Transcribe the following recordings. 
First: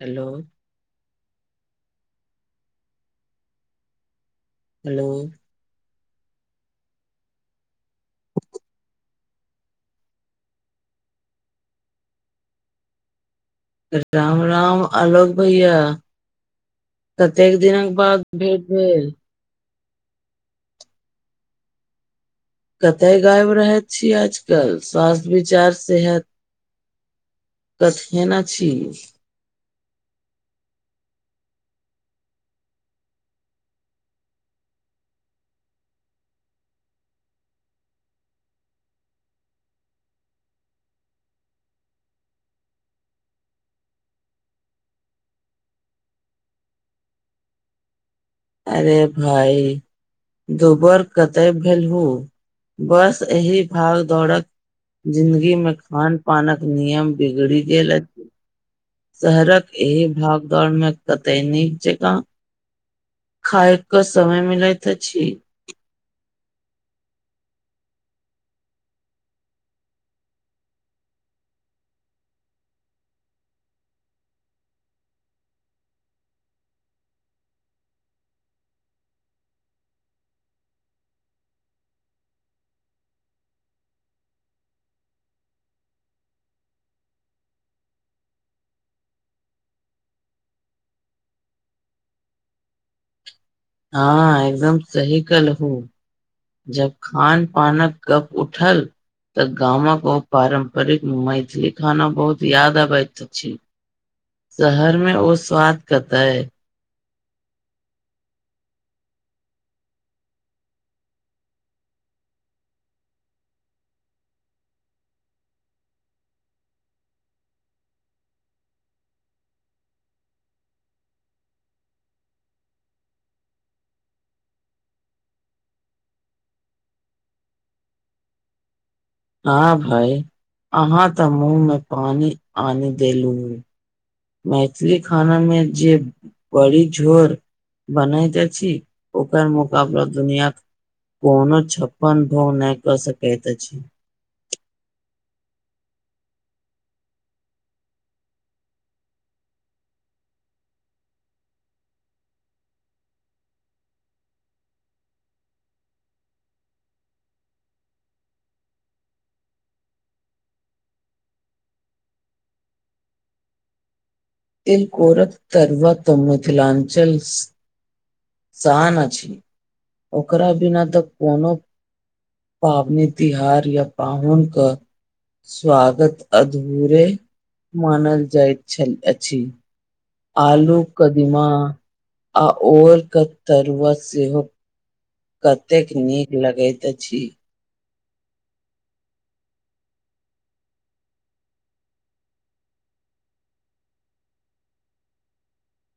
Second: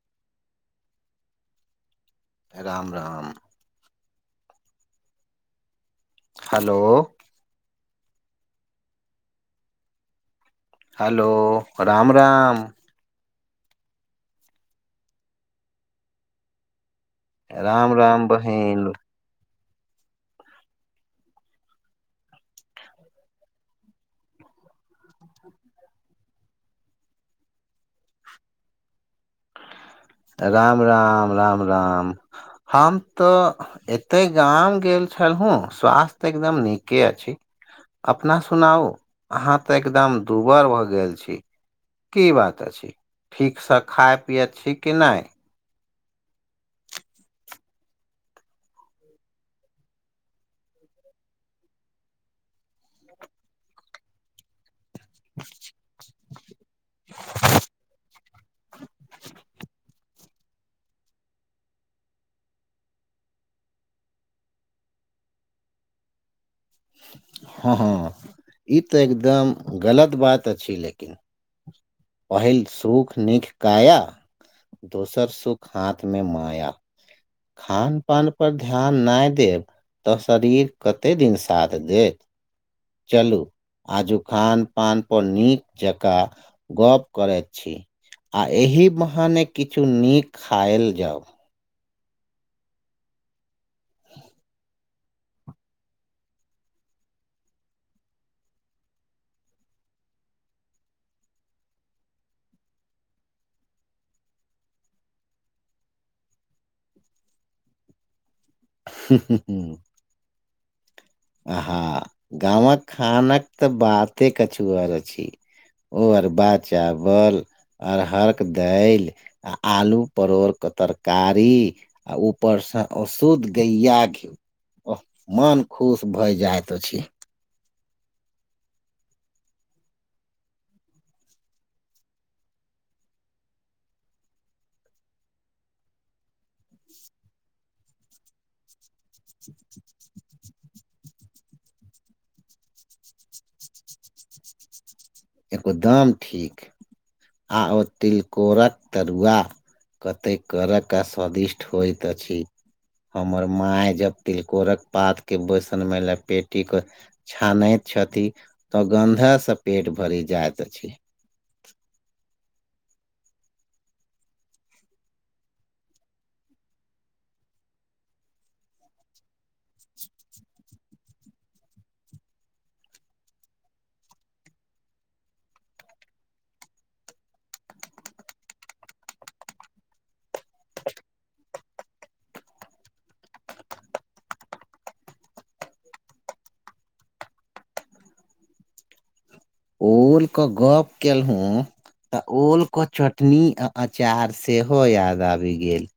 Hello! Ram! Ram. Hello! Hello! Hello! Ram, Ram. Ram! Ram! Alok भैया। कतेक राम दिनक बाद राम भेट बहिन भेल? कतय गायब रहेत छी आजकल, स्वास्थ्य विचार सेहत कछि [unintelligible] आना छी राम, राम, राम, राम, हम तऽ। एते गाम गेल छलहुँ, स्वास्थ्य एकदम नीके अछि। अपना सुनाउ, अहाँ तऽ एकदम दुबर भऽ गेल छी। की बात अछि, ठीकसँ खाय पियैत छी कि नैह? अरे भाई! दुबर कतय भेलहु, बस एहि भाग दौड़क जिन्दगी मे खान -पानक नियम बिगड़ि गेल अछि। शहरक एहि भागदौड़मे कते नीक जकाँ खायके समय मिलैत अछी। हँ, हँ, ई तऽ एकदम गलत बात अछि, लेकिन। पहिल सुख नीख काया, दोसर सुख हाथ में माया। खान -पान पर ध्यान नैह देब। तऽ शरीर कते दिन साथ देत। चलु आजु खान- पान पर नीक जकाँ गोप करय छी, आ एहि बहाने किछु नीक खायल जाउ। हँ, एकदम सही कलहु। जब खान- पानक गप उठल। तऽ गामक ओ पारम्परिक मैथिली खाना, बहुत याद अबैत अछि। शहर में ओ स्वाद कतह। हूं हूं, आहा, गावक खानक तऽ बाते कछुआर अछि। ओ अरबा चावल, अरहरक दायल। आ आलू परोड़के तरकारी। आ ऊपर स शुद्ध गैया घी, ओह मन खु खुश भए जाइत अछी। हँ भाय, अहाँ ते मुँह में पानी आनी देलू। मैथिली खाना मे जे, बड़ी झोर बनैत अछि। ओकर मुकाबला, दुनियाक कोनो छप्पन भोग नहि क सकैत अछि। एगो दाम ठीक आ ओ तिलकोरक तरुआ कते करय क स्वादिष्ट होइत अछि। हमर माय जब तिलकोरक पात के बैसन मे लेपेटी क छानैत छथि तऽ गन्धा से पेट भरि जाइत अछि। तिलकोरक तरूवा त मिथलांचल शान अछि, ओकरा बिना तऽ कोनो पावनि तिहार या पाहुन क स्वागत अधूरे मानल जाइत छैन अछि। आलू कदिमा आ ओल क तरुआ सेहो कतेक नीक लगैत अछि। ओलके गप केलहुँ। तऽ ओल के चटनी आ अचार सेहो याद आबि गेल।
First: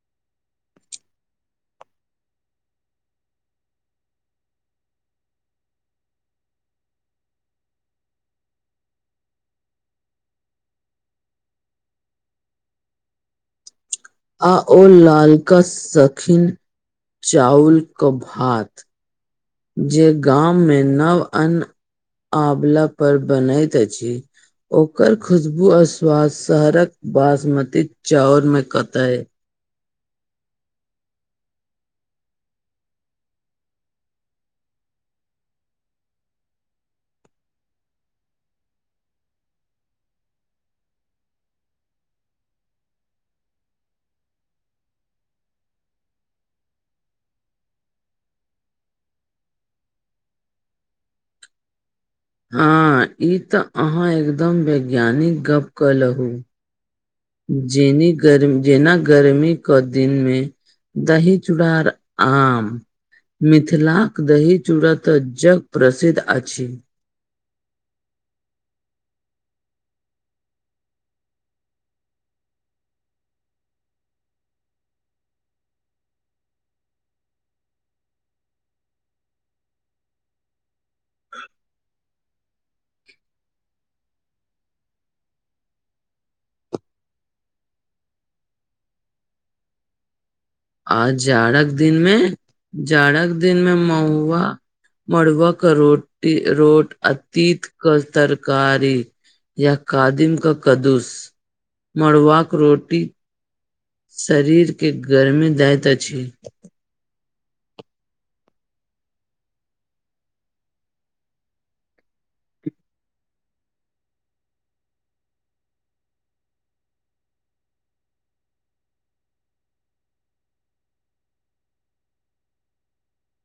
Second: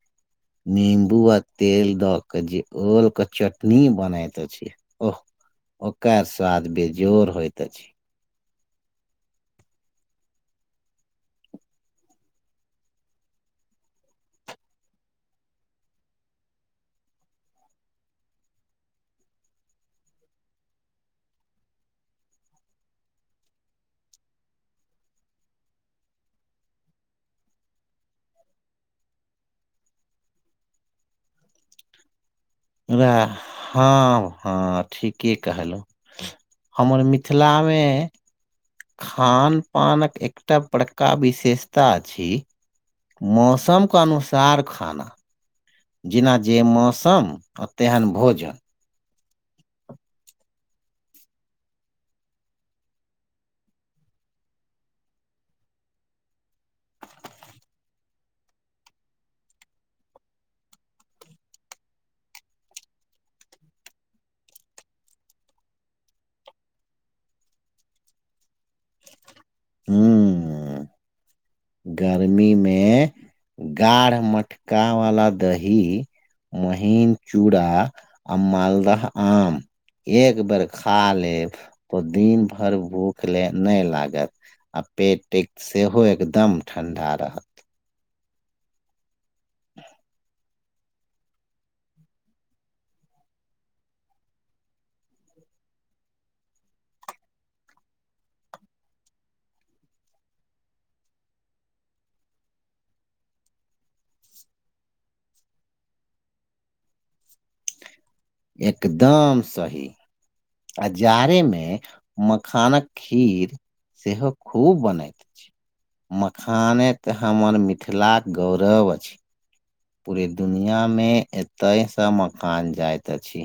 निंबू आ तेल द के जे ओल के चटनी बनैत अछि। ओह ओकर स्वाद बेजोर होइत अछि। आ ओ लालका सखीन चाउर के भात। जे गाममे नव अन्न आवला पर बनैत अछि। ओकर खुशबू आ स्वाद शहरक बासमती चाउर में कते। उए हँ हँ ठीके कहलुँ। हमर मिथिला मे। खान पानक एकटा बड़का विशेषता अछि। मौसमके अनुसार खाना। जेना जे मौसम आ तेहन भोजन। हँ ई तऽ अहाँ एकदम वैज्ञानिक गप कलहू। जेनी गर्म जेना गर्मी क दिनमे दही चूड़ा और आम मिथिलाक दही चूड़ा त जग प्रसिद्ध अछि। हूँ। गर्मी मे गाढ़ मटका वाला दही। महीन चूड़ा आ मालदह आम एक बेर खा लेब त दिन भइर भूख ले नै लागत। आ पेट त सेहो एकदम ठंडा रहत। आ जाड़क दिनमे जाड़क दिनमे महुआ मरूआ क रोटी रोट अ तित क तरकारी या कादिम का कद्दूस मरूआक रोटी शरीरके गर्मी दइत अछि। एकदम सही। आ जाड़े मे मखानक खीर सेहो खुब बनैत अछि। मखाने त हमर मिथिलाक गौरव अछि। पूरे दुनिया में एते स मखान जाइत अछि।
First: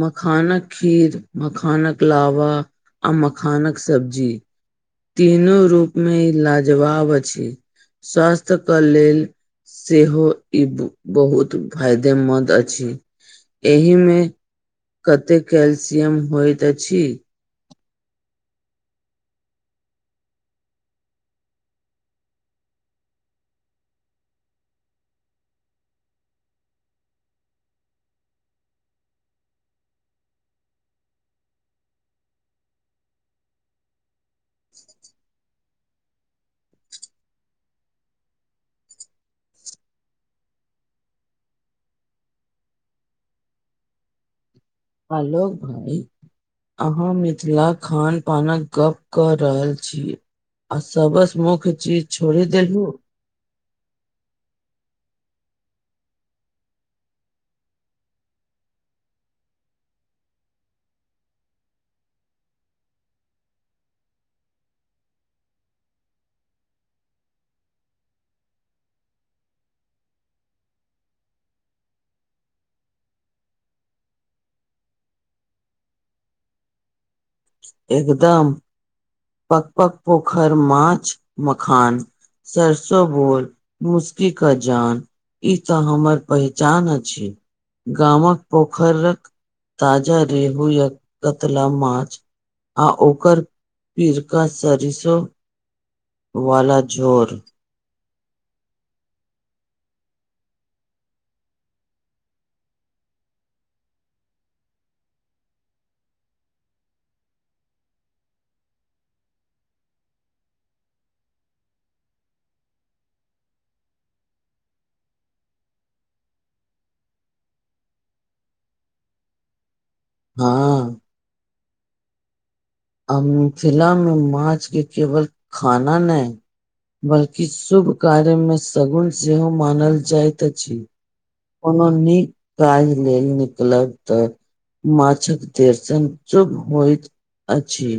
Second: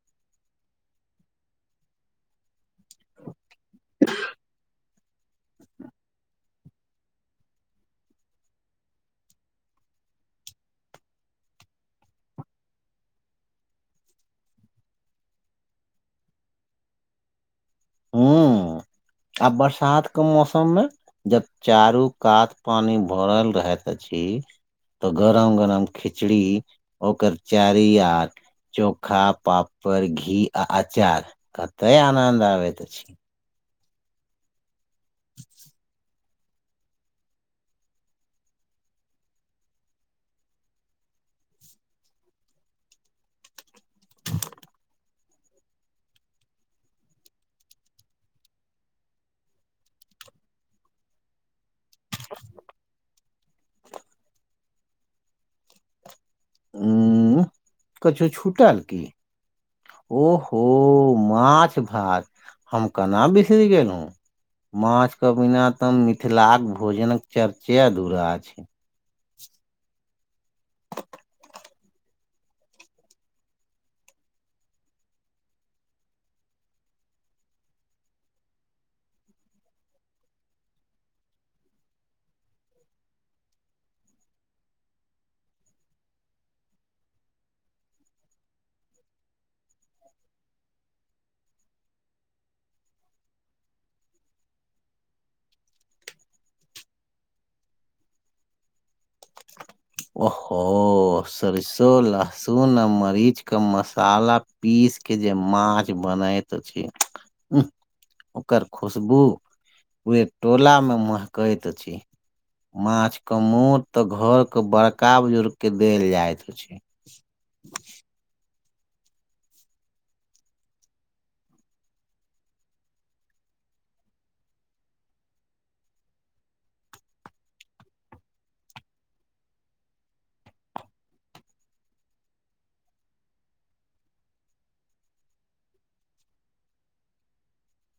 मखानक खीर, मखानक लावा आ मखानक सब्जी तीनो रूप मे ई लाजवाब अछि स्वास्थ्य के लेल। सेहो ई बहुत फायदेमन्द अछि एहि मे कतेक कैल्सियम होइत अछि। हूँ आ बरसात के मौसम मे जब चारू कात पानि भरल रहैत अछि। तऽ गरम गरम खिचड़ी ओकर चारि यार। चोखा पापड़ घी आ अचार कते आनद आबैत अछि। आलोक भइ। अहाँ मिथिला खान पानक गप कऽ रहल छी। आ सबस मुख चीज छोड़ी देलहु। त। [unintelligible] ह कछो छुटल की। ओहो माछ भात हम केना बिसरि गेलहुँ। माछ के बिना ते मिथिलाक भोजनक चर्चे अधूरा अछि। एकदम। पक पक पोखर माछ मखान। सरसो बोल मुसकी का जान। ई तऽ हमर पहचान अछि गामक पोखरक। ताजा रेहू या कतला माछ आ ओकर। पिरका सरिसो वाला झोर। ओहो सरिसो लहसुन आ मरीच का मसाला। पीस के जे माँछ बनइत छै ह। ओकर खुशबू ओ टोला मे महकैत अछि। माछ के मोत तऽ घर के बड़का बुजुर्ग के देल जायइत हो छै। हँ। हम फिलम में माछ के केवल खाना नय। बल्कि शुभ कार्यमे सगुण सेहो मानल जाइत अछि। कोनो नीक काज लेल निकलब तऽ। माछक दर्शन चुप होइतइत अछि।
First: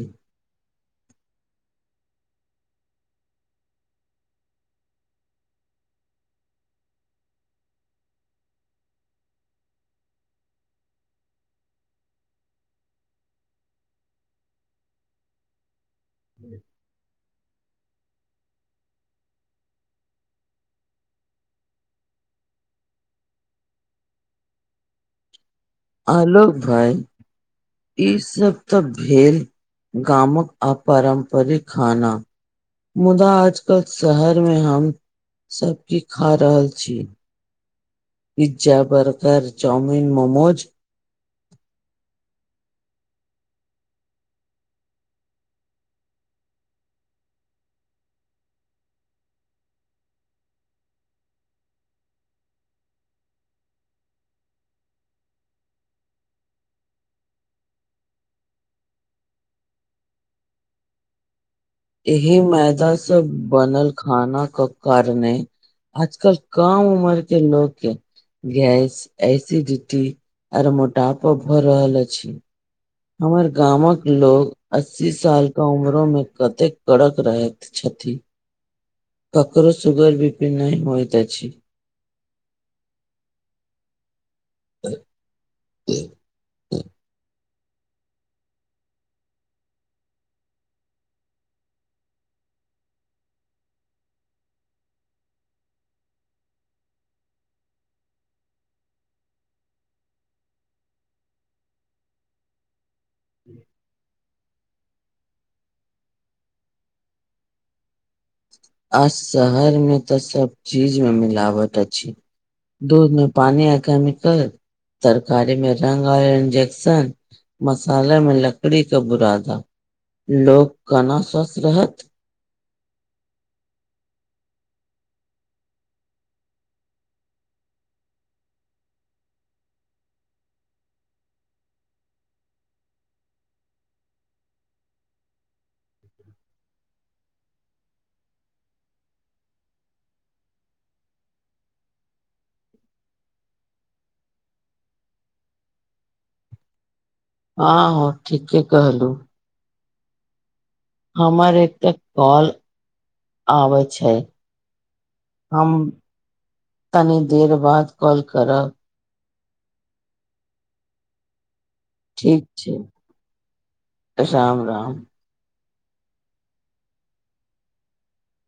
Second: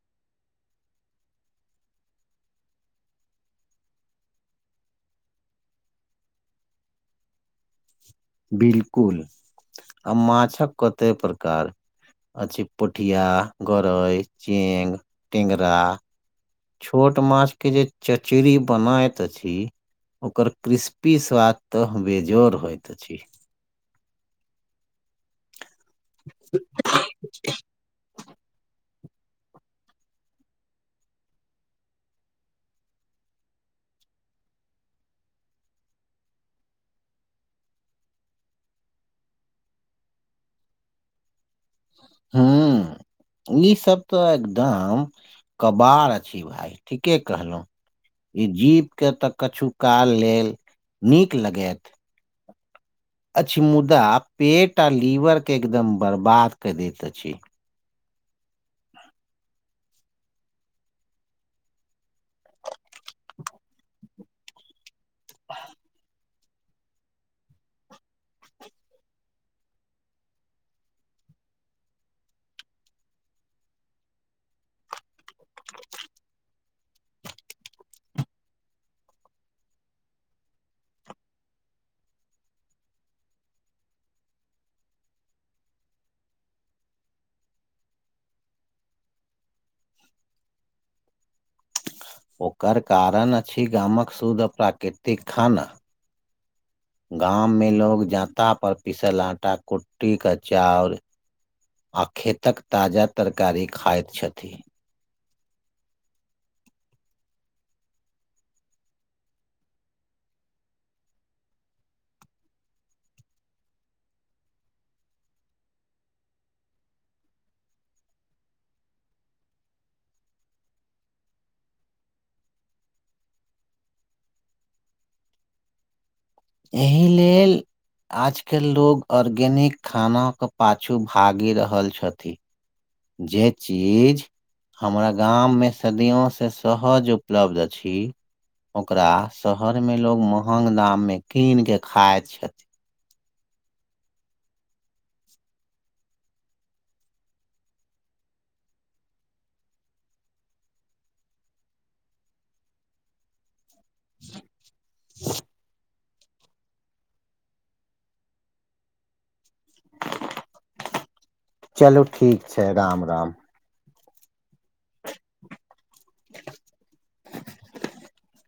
बिलकुल आ माछक कते प्रकार। अ छै पोठिया गरै चेंग टेंगरा। ह। छोट माछ के जे चचरी बनाैत अछि। ओकर क्रिस्पी स्वाद तऽ बेजोड़ होइत अछि। आलोक भाइ। ई सब तऽ भेल गामक अपारम्परिक खाना। मुदा आजकल शहर में हम सबकीछ खा रहल छी। Pizza burger chowmein momos. हँ। ई सब तऽ एकदम कबाड अछि भाय ठीके कहलहुं। ई जीभ के तऽ किछु काल लेल नीक लगत। अछि मुदा पेट आ लीवरके एकदम बर्बाद क दैत अछि। यह मै मैदा सब बनल खाना क कारणे आजकल। कम उमर के लोकके। गैस एसिडिटी आर मोटापा भ रहल अछि। हमर गामक लोग अस्सी साल का उम्रो में कते कड़क रहे। ककरो सुगर बि पि नइ होइत अछि। ह्म्म। [inaudible] ओकर कारण अछि गामक शुद्ध प्राकृतिक खाना। [inaudible] गामं में लोग जाँता पर पिसल आटा, कुट्टी के चाउर आ खेतक ताजा तरकारी खाइत छथि। आ शहर में तऽ सब चीज में मिलावट अछि। दूध मे पानी आ केमिकल, तरकारी मे रंग आ इंजेक्शन मसाले में लकड़ी क बुरादा लोग केना स्वस्थ रहत। एहि लेल आजकल लोको आर्गेनिक खानाके पाछू भागि रहल छथि। जे चीज हमरा गाममे सदियोसँ सहज उपलब्ध अछि। ओकरा शहर में लोग महंग दाम मे कीन के खाइत छथि। हँ हँ ठीके कहलु। हमर एक त कॉल आबैत छैय, हम तनी देर बाद कॉल करब। चलू ठीक छैय राम-राम। राम-राम। [inaudible]